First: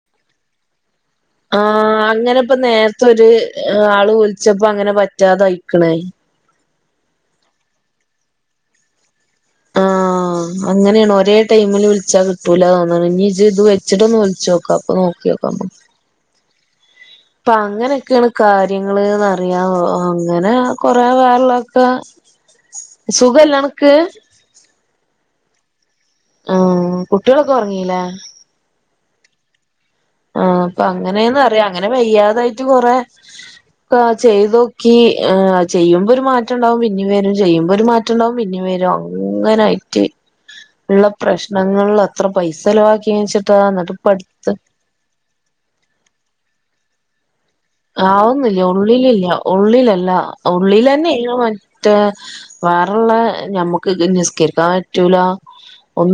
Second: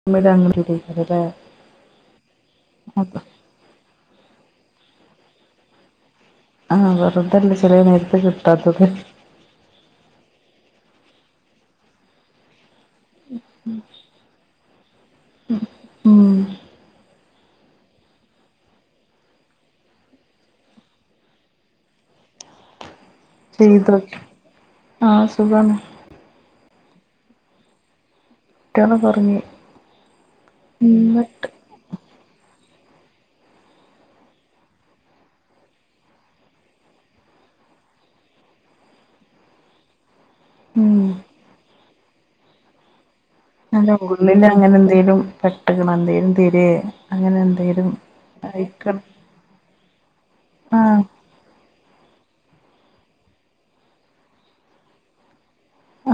[unintelligible] ആ അങ്ങനെപ്പ നേരത്തെ അപ്പൊ ഒര് ആള് വിളിച്ചപ്പ അങ്ങനെ പറ്റാതെ അയിക്കണ്. ആഹ് വെറുതല്ല ചേലെ നേരത്ത് കിട്ടാത്തത്. ആഹാ അങ്ങനെയാണ് ഒരേ- ടൈമില് വിളിച്ചാ കിട്ടൂല. ന്ന ഞ്ഞി ജ്ജ് വെച്ചിട്ട്ന്ന് വിളിച്ചോക്ക അപ്പൊ നോക്കിയോക്കാമ്മക്ക് ഉം അപ്പ അങ്ങനെയൊക്കെയാണ് കാര്യങ്ങള്ന്നറിയാ അങ്ങനെ കൊറെ വേറള്ളൊക്കെ ച്ച് ചെയ്തക്ക ആ സുഖാണ് ആ കുട്ട്യോളൊക്കെ ഒറങ്ങീലേ കുട്ടികള കൊറങ്ങി ആ അപ്പൊ അങ്ങനെയന്ന അറിയാം അങ്ങനെ വയ്യാതായിട്ട് കൊറെ ക്ക ചെയ്ത്തോക്കി ചെയ്യുമ്പോരു മാറ്റണ്ടാവും പിന്നി വരും ചെയ്യുമ്പോ ഒരു മാ റ്റണ്ടാവും പിന്നി വരും അങ്ങനയിട്ട് ഉം ള്ള പ്രശ്നങ്ങളിൽ അത്ര പൈസ ചലവാക്കി ന്നിച്ചിട്ടാ അല്ല ഉള്ളിൽ അങ്ങനെ ന്തേങ്കലും പെട്ടകണോ എന്തേലും തിരെ അങ്ങനെ ന്തേലും ആവുന്നില്ല ഉള്ളിലില്ല ഉള്ളിലല്ല ആഹ് ഉള്ളിലന്നെ ന്ന് മറ്റേ വേറള്ള ഞമ്മുക്ക് നിസ്കരിക്കാൻ പറ്റൂല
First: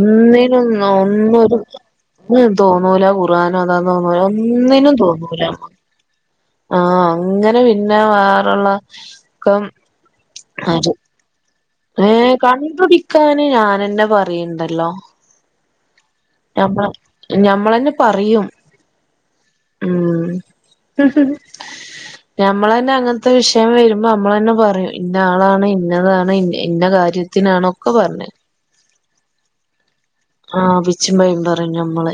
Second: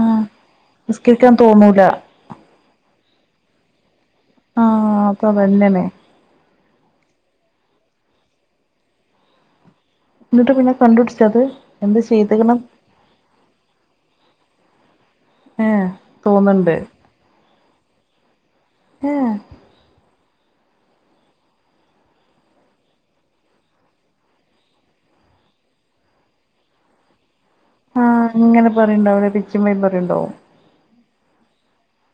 ആഹ് ന്നോ നിസ്കരിക്കാൻ ന്നൊരു തോന്നൂല തോന്നൂല കൂറാൻ [unintelligible] ഒന്നിനും ആഹ് അത് തോന്നൂല അതന്നെണ് ആ അങ്ങനെ പിന്നെ വേറെള്ള ക്കം ന്നിട്ട് പിന്നെ കണ്ടു പിടിച്ചത് ഏ കണ്ടു പിടിക്കാന് ഞാനെന്നെ പറയുണ്ടല്ലോ ഏഹ് തോന്ന്ണ്ട് ഞമ്മള ഞമ്മളന്നെ പറയും ഉം ഉം ഞമ്മള്ന്നെ അങ്ങനത്തെ വിഷയം വരുമ്പോ മ്മള് തന്നെ പറയും ഇന്ന ആളാണ് ഇന്നതാണ് ഇ ഇന്ന കാര്യത്തിനാണോ ആ അങ്ങനെ പറയണ്ടാവില്ല പിച്ചും പെ പറണ്ടാവും ആ വിച്ചുംപയും പറയും ഞമ്മള്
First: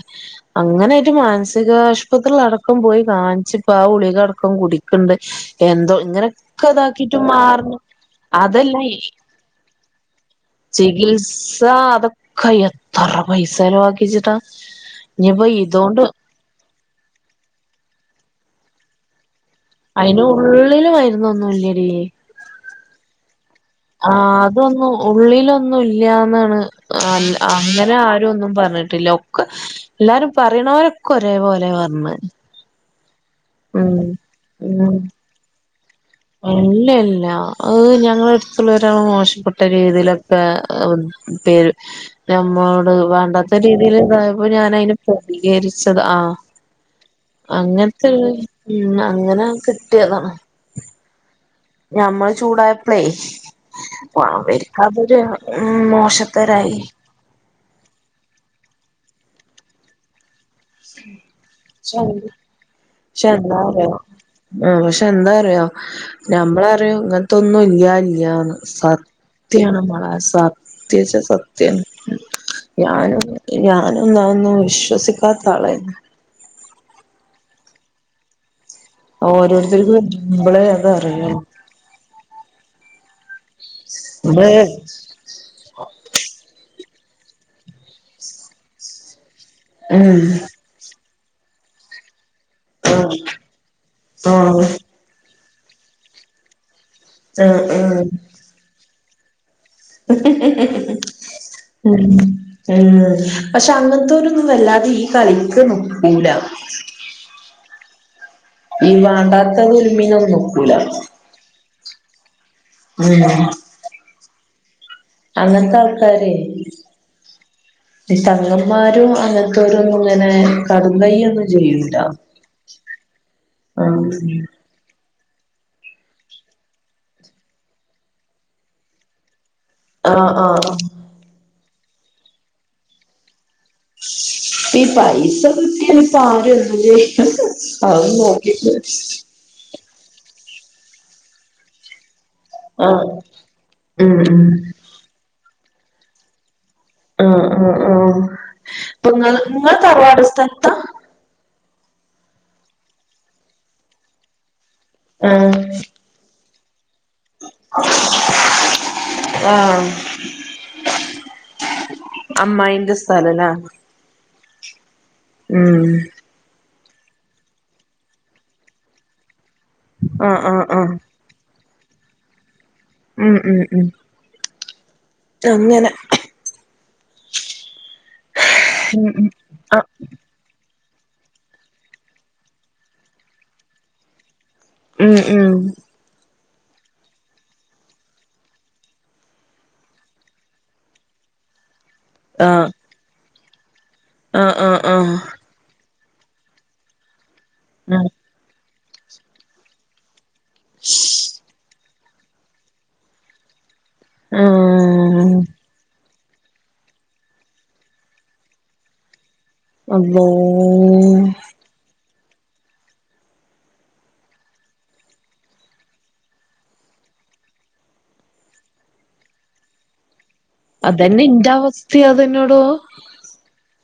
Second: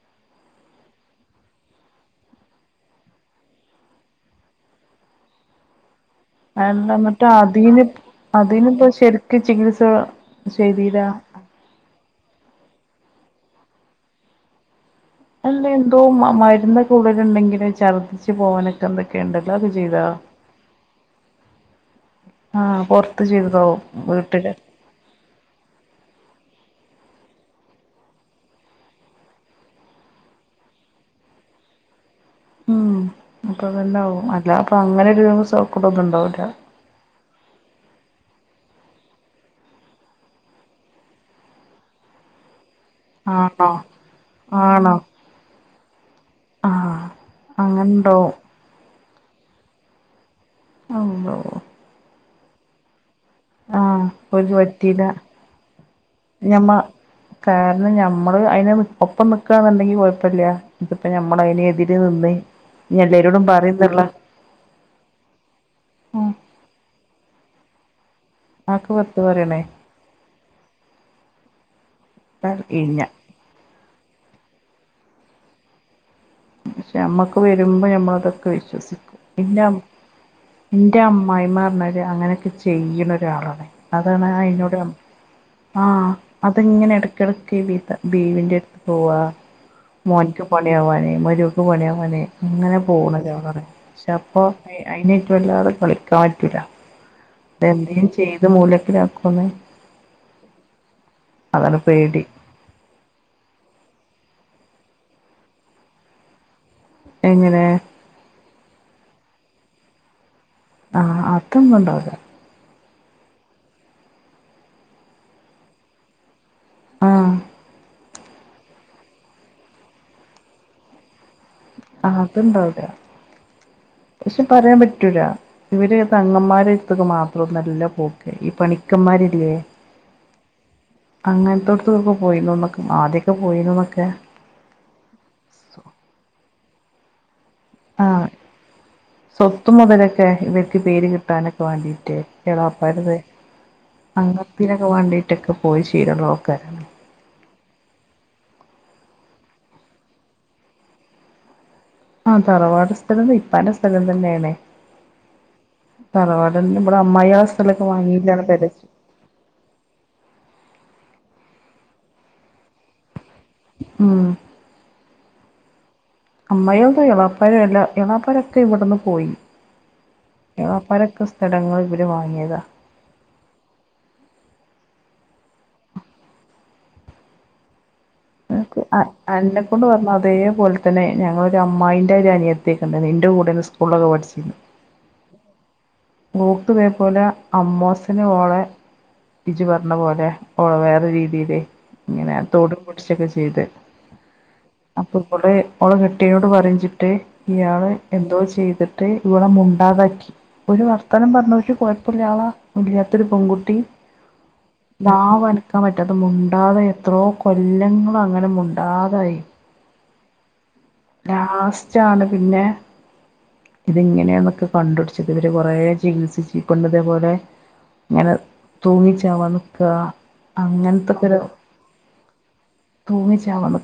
അങ്ങനെട്ട് മാനസികാശുപത്രില അടക്കം പോയി കാണിച്ചപ്പ ആ ഗുളികടക്കം കുടിക്കുണ്ട് എന്തോ ഇങ്ങനെക്കെ അല്ല ഇതാക്കിട്ട് എന്നിട്ട് മാറണം അതിന് അതല്ല അതിനിപ്പോ ഈ ശരിക്ക് ചികിത്സ ചെയ്തീലാ ചികിത്സ അത കൈ എത്തറ പൈസ ചെലവാക്കിച്ചിട്ടാ ഇനിയിപ്പോ അല്ല എന്തോ ഇതോണ്ട് മ മരുന്ന് ഉള്ളിലുണ്ടെങ്കില്ഛർദ്ദിച്ച് പോവാനൊക്കെ എന്തൊക്കെയ ഉണ്ടല്ലോ അത് ചെയ്താ അയിന് ഉള്ളില് മരുന്ന്ഒന്നും ഇല്ലടി ആഹ് പുറത്ത് ജീവിതാവും ആ അതൊന്നു ഉള്ളിലൊന്നും ഇല്യാന്നാണ് അ അങ്ങനെ ആരും ഒന്നും പറഞ്ഞിട്ടില്ല ഒക്കെ എല്ലാരും പറയണവരൊക്കെ ഒരേ പോലെ പറഞ്ഞ ഉം അപ്പൊ അത്ണ്ടാവും അല്ല അപ്പൊ അങ്ങനെ ഒരുസൗഹ്യദം ഉണ്ടാവുല്ലല്ലോ അല്ലല്ല ഓ ഞങ്ങളടുത്തുള്ളരാള് മോശപ്പെട്ട രീതിയിലൊക്കെ പേര് നമ്മളോട് വേണ്ടാത്ത ആണോ രീതിയിൽ ഇതായപ്പോ ആണോ ഞാനയിന് പ്രതികരിച്ചത് ആഹ് ആഹ് അങ്ങനത്തെ അങ്ങനെണ്ടാവും ഈ ഉ അങ്ങനെ കെട്ടിയതാണ് അള്ളോഹ് ഞമ്മൾ ചൂടായപ്ലെ ആഹ് ഓൽക്ക് പറ്റീല അവര്ക്കതൊരു ഉം ഞമ്മ മോശത്തെരായി കാരണം ഞമ്മള് അയിന് നി ഒപ്പം നിക്കാന്ന്ണ്ടെങ്കി കൊഴപ്പല്ല ഇതിപ്പോ ഞമ്മളയിനു പക്ഷെ എതിര് എന്ത് നിന്ന് ഞ്ഞി എല്ലരോടും പറിം ന്ന്ള്ളെ ആഹ് പക്ഷെ എന്താറിയോ ഉം ഞമ്മളറിം ഇങ്ങനത്തൊന്നും ഇല്യ ഇല്യാന്ന് ആക്ക് വെറുതെ പറയണേ സത്യാണ് മോളെ സത്യച്ച സത്യണ് ഇല്ല ഞാനും ഞാനും ന്നാന്നും വിശ്വസിക്കാത്ത ആളയിന് ക്ഷെ മ്മക്ക് വരുമ്പം ഞമ്മളതൊക്കെ വിശ്വസി ഇന്റെഅം ഓരോരുത്തർക്ക് വരുമ്പളേ ന്റെ അതറിയുള്ളൂ അമ്മായിമ്മ റഞ്ഞാല് അങ്ങനെക്കെ ചെ ചെയ്യണ ഒരാളാണ് അതാണ് നമ്മള് അയിനോട് അമ് ആഹ് അത്ങ്ങനെ എടക്കെട്ക്ക്‌ ബീത ബീവിന്റെടുത്ത് പോവാ ഉം മോൻക്ക് പണിയാവാന് മരോക്ക് പണിയാവാന് അങ്ങനെ ആഹ് പോണ് [unintelligible] ചപ്പോ ആഹ് [unintelligible] വല്ലാതെ കളിക്കാൻ പറ്റൂല ആഹ് എന്തേ ആഹ് ചെയ്ത് മൂലത്തിലാക്കന്ന് [unintelligible] [unintelligible] ഉം പേടി പക്ഷെ അങ്ങനത്തോരൊന്നും വല്ലാതെ ഈ കളിക്ക് നിക്കൂല എങ്ങനെ ഈ വണ്ടാത്ത ളുൽമിനൊന്നും ആഹ് അതൊന്നും ഉണ്ടാവൂല മൊതലോ അങ്ങനത്തെ ആൾക്കാരെ ആ ഇല്ല അങ്ങൻനാരും അങ്ങനത്തൊരുന്നും ഇങ്ങനെ കടും കയ്യൊന്ന അത്ണ്ടാവൂല ആഹ് പക്ഷെ പറയാൻ പറ്റൂല ഇവര് തങ്ങന്മാരെടുത്തക് മാത്രല്ല പോക്ക് ഈ പണിക്കന്മാരില്ലേ അഹ്‌ ആഹ് അങ്ങൻത്തോട്ത്ത്ക്കൊക്കെ പോയിന്നോന്നൊക്കെ. ആദ്യക്കെ പോയിന്നുന്നൊക്കെ ഈ പൈസ കിട്ടിട്ട് ഇപ്പം ആരൊന്തും ചെയ്യും അത് നോക്കിട്ട് സ്വത്തും മുതലൊക്കെ ഇവർക്ക് പേര് കിട്ടാനൊക്ക വാണ്ടിട്ട് ആഹ് കേളാപ്പരുത ഉം അങ്ങത്തിനൊക്കെ വേണ്ടിട്ടൊക്കെ പോയി [unintelligible] ആൾക്കാരാണ് ആ ആ ആ അപ്പൊ നിങ്ങള് നിങ്ങ തറവാട് സ്ഥലത ആ തറവാട് സ്ഥലം ഇപ്പാന്റെ സ്ഥലം തന്നെയാണേ ആ തറവാട ഇവിടെ അമ്മായി ആ സ്ഥലമൊക്കെ വാങ്ങീട്ടാണ് ത ആ അമ്മായിന്റെ സ്ഥലല്ലാ ഉം ഉം അമ്മ [unintelligible] എളാപ്പരംല്ല എളാപ്പരൊക്കെ ഇവിടെന്ന് പോയി ആഹ് ആഹ് ആഹ് എളാപ്പരൊക്കെ ഇടങ്ങൾ ഇവർ വാങ്ങിയതാ ഉം ഉം ഉം [unintelligible] ആ ഉം ഉം അന്നേ കൊണ്ട് ആഹ് പറഞ്ഞു അതേ [unintelligible] അ തന്ന ഞങ്ങളൊ അമ്മായിൻ്റെ അനിയത്തേക്കുണ്ട് നിൻ്റെ കൂടെന്ന് സ്കൂളൊക്കെ പഠിച്ച ഉം ഉം [unintelligible] പോലെ അമ്മോസനെ ഓള ഇജ്ജ് പറഞ്ഞ പോലെ ഓ വേറെ രീതിൽ ഇങ്ങനെ ആഹ് തൊടപൊടിച്ചൊക്കെ ചെയ്ത് ആഹ് ആഹ് അപ്പൊ ആഹ് [unintelligible] ഓള കെട്ടിയോട് പറഞ്ഞിട്ട് ഇയാൾ ഉം എന്തോ ചെയ്തിട്ട് ഇവള മുണ്ടാതാക്കി ഒരു വർത്തനം പറഞ്ഞ പക്ഷെ കുഴപ്പമില്ല ആള ഇല്ലാത്ത ഒരു പെൺകുട്ടി ആഹ് നാവ് അനക മറ്റത് മുണ്ടാതെ എത്രോ കൊല്ലങ്ങളൾ അങ്ങനെ മുണ്ടാതായി അമ്പോ ലാസ്റ്റ് ആണ് പിന്നെ ഇത്ങ്ങനെയാെന്നൊക്കെ കണ്ടുപടിച്ചത് ഇവര് കുറെ ചികിത്സിച്ച ഈ പെണ്ണ് ഇതേപോലെ ഇങ്ങനെ തൂങ്ങി ചാവ നിൽക്കുക അതന്നെ എന്റെ അവസ്ഥ അതെന്നോടോ തൂങ്ങിച്ചാവ നിൽ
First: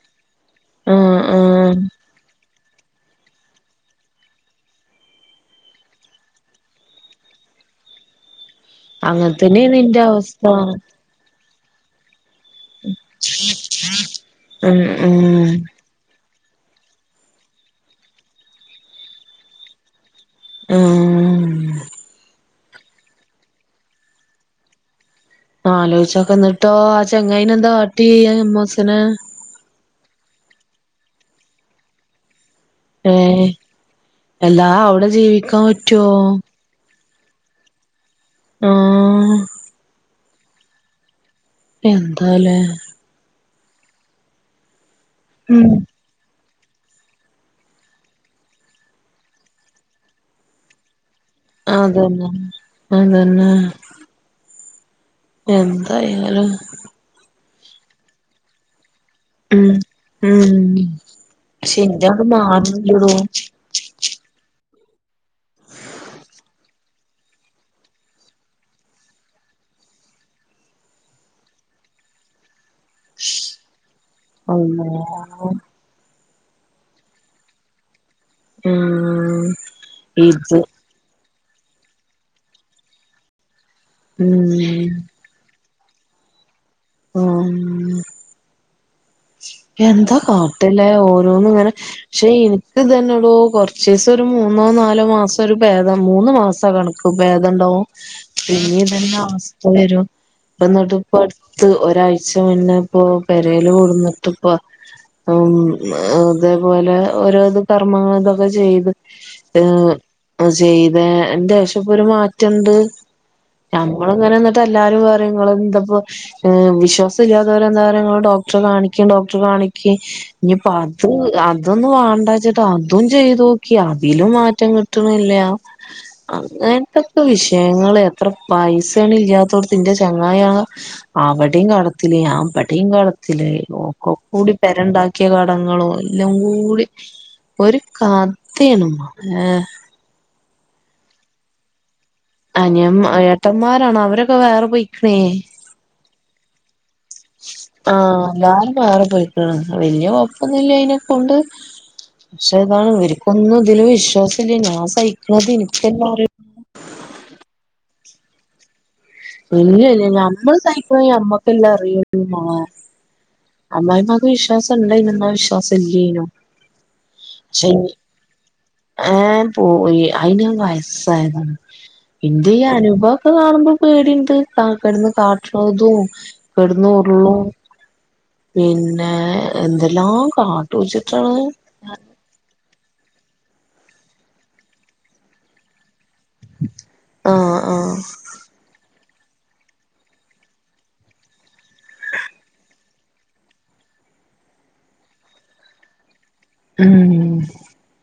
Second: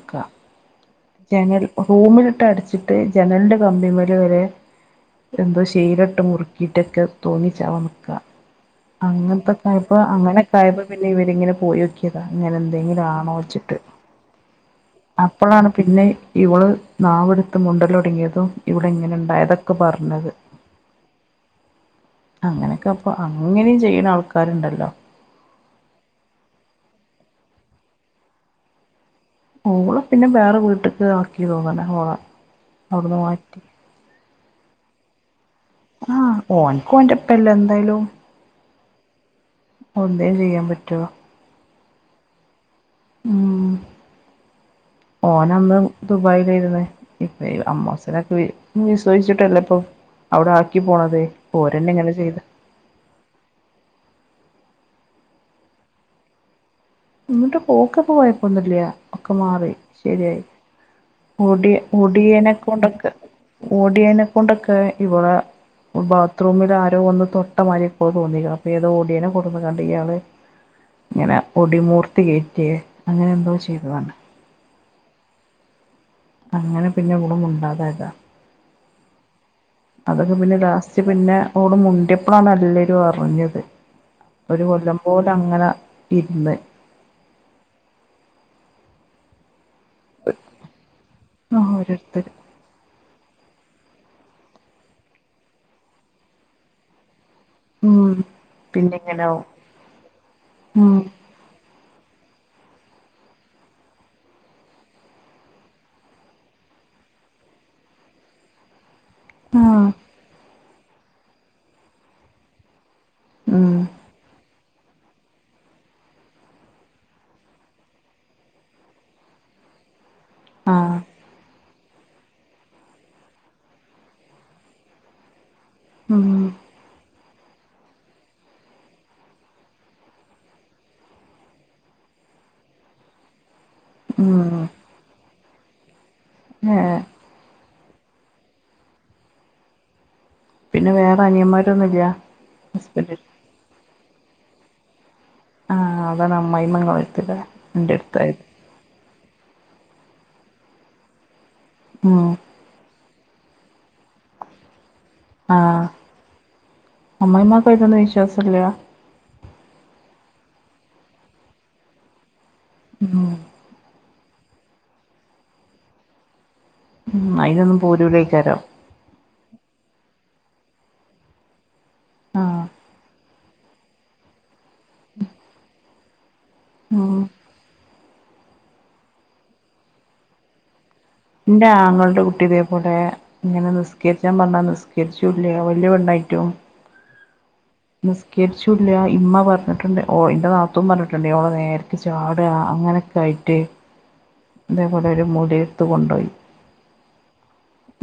ജനൽ ആഹ് റൂമിലിട്ട് അടച്ചിട്ട് ജനലിന്റെ കമ്പി മേല വരെ എന്തോ ശീലട്ട് മുറുക്കിയിട്ടൊക്കെ തൂങ്ങി ചാവ നക്കാ അങ്ങനെ തന്നെയാണ് അങ്ങൻത്തക്കായപ്പോ ഇന്റെ അവസ്ഥ അങ്ങനെക്കായപ്പോ പിന്നെ ഇവരിങ്ങനെ പോയോക്കി. അങ്ങനെ എന്തെങ്കിലും ആണോ വെച്ചിട്ട് ഉം ഉം അപ്പോഴാണ്. പിന്നെ ഇവൾ നാവെടുത്ത് മുണ്ടലൊടുങ്ങൃപ്പം ഇവിടെ ഇങ്ങനെ ണ്ടായതൊക്കെ പറഞ്ഞത്. മ് അങ്ങനെക്കപ്പം അങ്ങനേം ചെയ്യ്ണ ആൾക്കാരുണ്ടല്ലോ. ആലോയ്ച്ചക്ക ന്നട്ടോ ആ ചെങ്ങായ്നെ എന്താ കാട്ടി ആ അമ്മോസനെ. ഓള പിന്നെ വേറെ വീട്ട്ക്ക് ആക്കി തോന്ന്ന് ഹോളെ. ഏഹ് എല്ലാ അവിടെ ജീവിക്കാൻ പറ്റ ആഹ് ഓന്ക്ക് ഓന്റെപ്പല്ലെ എന്തായാലും. ആഹ്. എന്തേം ചെയ്യൻ പറ്റോ? എന്താലെ. മ് ഉം ഓനന്ന് ദുബായിലായിര്ന്ന് പിന്നെ അമ്മോസനെക്കെ വിസൃസിച്ചിട്ടല്ലപോ. അവ്ടെ ആക്കി പോണത്. ആതന്നെ ചെയ്ത അതന്നെ. എന്തായാലും. ഇങ്ങട്ട് പോക്കപ്പോ കെയപ്പന്നുല്ലൃ. ഒക്കെ ഉം മാറി ശരിയായി ഉം മുടി പക്ഷെ ഇന്റത് മുടിയനെ കൊണ്ടൊക്കെ. മാറുന്നില്ലടോ മുടിയനെ കൊണ്ടൊക്കെ ഇവളെ ബാത്റൂമിൽ ആരോ ഒന്ന് തൊട്ടമാതിരിപ്പോ തോന്നി അപ്പോ ഏതോ ഓടിയനെ കൊണ്ടന്ന്കാണ്ട് ഇയാള് ങ്ങനെ ഒടിമൂർത്തി കേറ്റേ അങ്ങനെ ന്തോ ചെയ്തതാണ്. അള്ളാഹ്‌. അങ്ങനെ പിന്നെ ഓള് മുണ്ടാതയത. മ് അതൊക്കെ പിന്നെ ലാസ്റ്റ് പിന്നെ ഓള് മുണ്ടിപ്പൊളാണ് എല്ലൊരു അറിഞ്ഞത്. ഒരു ഉം കൊല്ലം പോലങ്ങനെ ഇര്ന്ന്. ആഹ്. എന്താ കാട്ടലെ ഓരോന്ന്ങ്ങനെ ഷെ ഓരോരുത്തര് യി ഇത് തന്നെടോ കൊറച്ചിസം ഒരു മൂന്നോ, നാലോ, മാസരുപേദം മൂന്ന് മാസ കണ ഭേദണ്ടാവും ഉം പിന്നെ പിന്നീതന്നെ ഇങ്ങനാവും അവസ്ഥ വെരും ഉം പന്ന്ട്ട്പ്പട് ത്ത് ഒരാഴ്ച മുന്നെ പ്പോ പെരേല് കൊട്ന്ന് തുപ്പ് മ് അതേപോലെ ഓരോന്ന് കർമ്മങ്ങൾതൊക്കെ ചെയ്ത്. ഏ ആഹ് അത് ചെയ്തെന്റെഷപ്പൊര് മാറ്റണ്ട്. ഉം ഞാൻ. ങ്ങള്ങ്ങനെ ന്ന്ട്ട് എല്ലാരും പറിം ങ്ങള് ന്തപ്പോ ഏ വിശ്വാസം ഇല്യാതോരെ ന്നാല് ങ്ങള് ഡോക്ട്റെ കാണി ഡോക്ട്റെ കാണിയ്ക് ഇഞ്ഞിപ്പ ആഹ് അത് ആ അതൊന്നു വാണ്ടാച്ചിട്ടാ അതും ചെയ്തോക്കി അതിലും മാറ്റം കിട്ടണില്ല. ഉം അങ്ങൻത്തെ വിഷയങ്ങള് എത്ര പൈസേണ് ഇല്ലാത്തോട്ത്ത് ന്റെ ചങ്ങായാണ് അവടിം കടത്തില് ഞാപടിം കാടത്തില് ഒക്കെകൂടി ഉം പെരണ്ടാക്കിയ കടങ്ങളും എല്ലംകൂടി ഏഹ് ഒര് കതിണ് മ ലെ പിന്നെ വേറെ അനിയന്മാരൊന്നുല്ല്യ? അനിയമ ഏട്ടമ്മാരാണ് അവരൊക്കെ വേറെ പൊയിക്ക്ണ്. ആഹ് അതാണ് അമ്മായിമ്മ ങ്ങള് ആഹ് ഞാൻ വെറെ പോയ്ക്‌ണ് വെല്യ കൊയപ്പൊന്നില്ലൃ ഐനെ കൊണ്ട്. ആഹ്. ത് താണ് ഇവര്ക്കൊന്നും ഇതില് വിശ്വാസല്ല്യാ ഞാൻ സഹിക്ക്ണത് ഇനിക്കല്ലെറിയൂ അമ്മായ്മകൈലൊന്നും വിശ്വാസല്ല്യ. ഇല്ല ല്ല്യ ഞമ്മള് സഹിക്‌ണ ഞമ്മക്കെല്ലാ അറിയുള്ളു മാ മ് അമ്മായിമക്ക് വിശ്വാസണ്ടായ്നോ എന്നാൽ വിശ്വാസം ഇല്ല്യെനും മ് അയ്നൊന്നും പോരുലൈ കാരം.? ഏ പോവുയ്യ് അയിന് വയസ്സായതാണ് ഇന്റെ ആഹ് ഈ അനുഭവൊക്കെ കാണുമ്പോ പേടിണ്ട് [unintelligible] കട്ട്ണതും കെടന്ന് ഉം ഉരുളും പിന്നെ എന്തെല്ലാം കാട്ടുച്ചിട്ടാണ് ന്റെ ആങ്ങൾന്റെ കുട്ടിതേപോലെ ങ്ങനെ നിസ്കരിച്ചാ പർഞ്ഞാ നിസ്കരിച്ചുല്ല വല്ല്യ പെണ്ണായിറ്റും [inaudible] ആഹ് നിസ്കരിച്ചൂല്ല ഇമ്മ പർഞ് ട്ട്ണ്ട് ഓ ന്റെ നാത്തൂ പർഞ് ട്ട്ണ്ട് ഓളെ നേരെ ചാട അങ്ങനൊക്കെ ആയിറ്റ് തേപോലെ ഒരു മൊല്യട്ത്ത് കൊണ്ടൊയി. ഉം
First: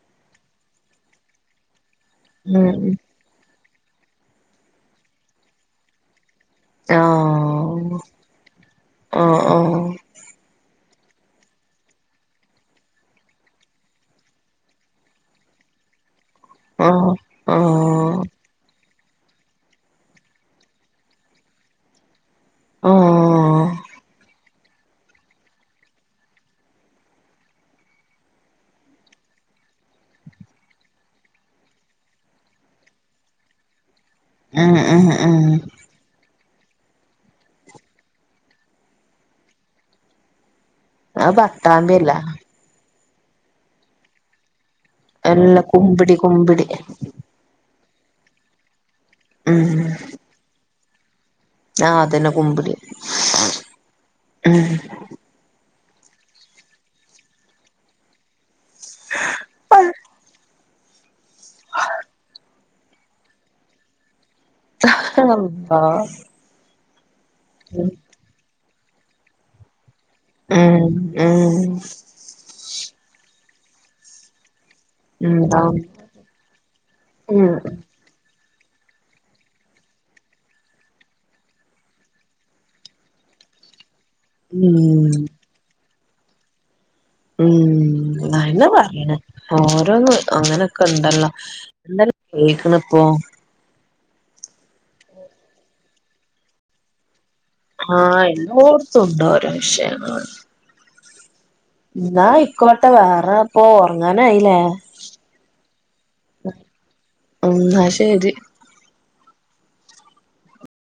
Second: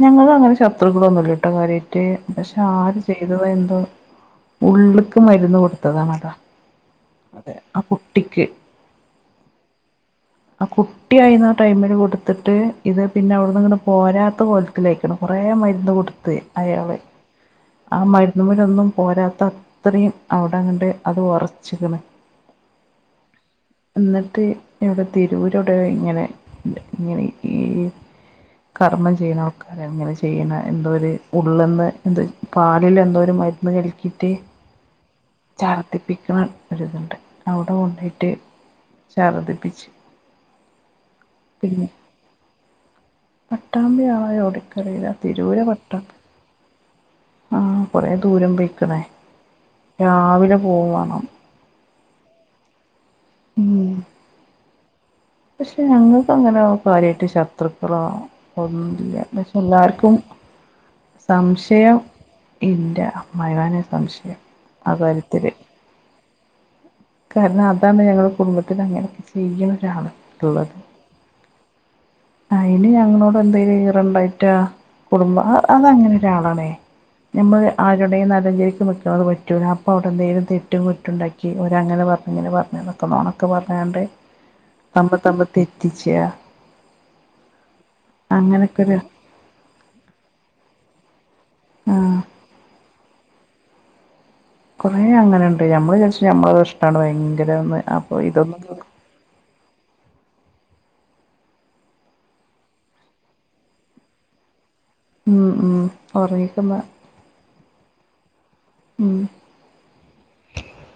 ഞങ്ങള്ൾ അങ്ങനെ ശത്രുക്കളൊന്നുമല്ലട്ടോ കാര്യായിട്ട് പക്ഷെ ഉം ആര് ചെയ്തോ എന്തോ ഉള്ള്ക്ക് മര്ന്ന് കൊടുത്തതാണതാ. ആ അതെ ആ കുട്ടിക്ക്. അഹ് അഹ് അഹ് അ ക്കു കുട്ടിഴുന്ന ടൈമിൽ കൊടുത്തിട്ട് ഇത് പിന്നെ അവിടുന്ന് ഇങ്ങെ പോരാത്ത കൊലത്തിലയിക്ക്ണ് കുറേ മരുന്ന് കൊടുത്ത് അയാള് ആഹ ആ മരുന്നുമലൊന്നും പോരാത്ത അത്രയും അവിടെങ്ങണ്ട് അത് ഒറച്ചിക്കണ് എന്നിട്ട് ഇവിടെ തിരൂരടെ ഇങ്ങനെണ്ട് ഇങ്ങനെ ഈ കർമ്മം ചെയ്യുന്ന ആൾക്കാര എങ്ങനെ ചെയ്യണ എന്തോ ഉള്ളെന്ന് എന്ത പാലിൽ എന്തോ ഒരു മരുന്ന് കലക്കിട്ട് ആഹ് ആഹ് ഉം ഉം ഉം ചർ ദ്ധിപ്പിക്കുന്ന ഒരിതുണ്ട് അവിടെ കൊണ്ടയിട്ട് ഛർദിപ്പിച്ച് ആഹ് പട്ടാമ്പില്ല്യ പട്ടാമ്പി ആയോടെ അല്ല കുമ്പിടി കുമ്പിടി ആ കൊറെ ദൂരം പോയിക്കണേ ഉമ് രാവിലെ പോവണം ആഹ് അതന്നെ കുമ്പിടിയ ഉം ഉം പക്ഷെ ഞങ്ങൾക്ക് അങ്ങനെ കാര്യമായിട്ട് ശത്രുക്കളോ തന്നില്ല പക്ഷെ എല്ലാർക്കും സംശയം ഇന്റെ അമ്മായിമാനെ സംശയം ആ കാര്യത്തില് [unintelligible] അല്ലാഹ് കാരണം അതാണ് ഞങ്ങളുടെ കുടുംബത്തിൽ അങ്ങനെയൊക്കെ ചെയ്യുന്ന ഒരാള് ഉം ഉം അയ്ന് ഞങ്ങളോട് എന്തെലും ഇറണ്ടായിറ്റാ കുടുംബ ഉണ്ടാവും അത അങ്ങനെ ഒരാളാണേ ഉം നമ്മള് ആ അവരുടെെങ്കില നാലഞ്ചരിക്ക് നിൽക്കും അത് പറ്റ അപ്പോൾ അവിടെന്തങ്കിലും തെും കുറ്റ ഉണ്ടി അവരങ്ങെ പറഞ്ഞഞ്ങ്ങനെ പറഞ്ഞത നൊണ ക്ക പറഞാണ്ട് ഉം തമ്മിൽ തമ്മിൽ ത്തെറ്റിച്ച ഉം നന്ന അങ്ങനൊക്കെ ഒരു പറയണ് ഓരോന്ന് അങ്ങനെ ക്ക ഇണ്ടല്ലോ ആ എന്ത കേക്കണ ഇപ്പോ കുറേ അങ്ങനെണ്ട് നമ്മള് വിരിച്ച നമ്മള ഇഷ്ടമാണ് ഭയങ്കര അപ്പൊ ആഹ് ഇതൊന്നും [inaudible] എന്നാ ആയിക്കോട്ടെ വേറെ ഇപ്പൊ ഉറങ്ങാനായില്ലേ മ് മ് ഓറങ്ങിക്കൊന്നാ എന്ന ശരി ഉം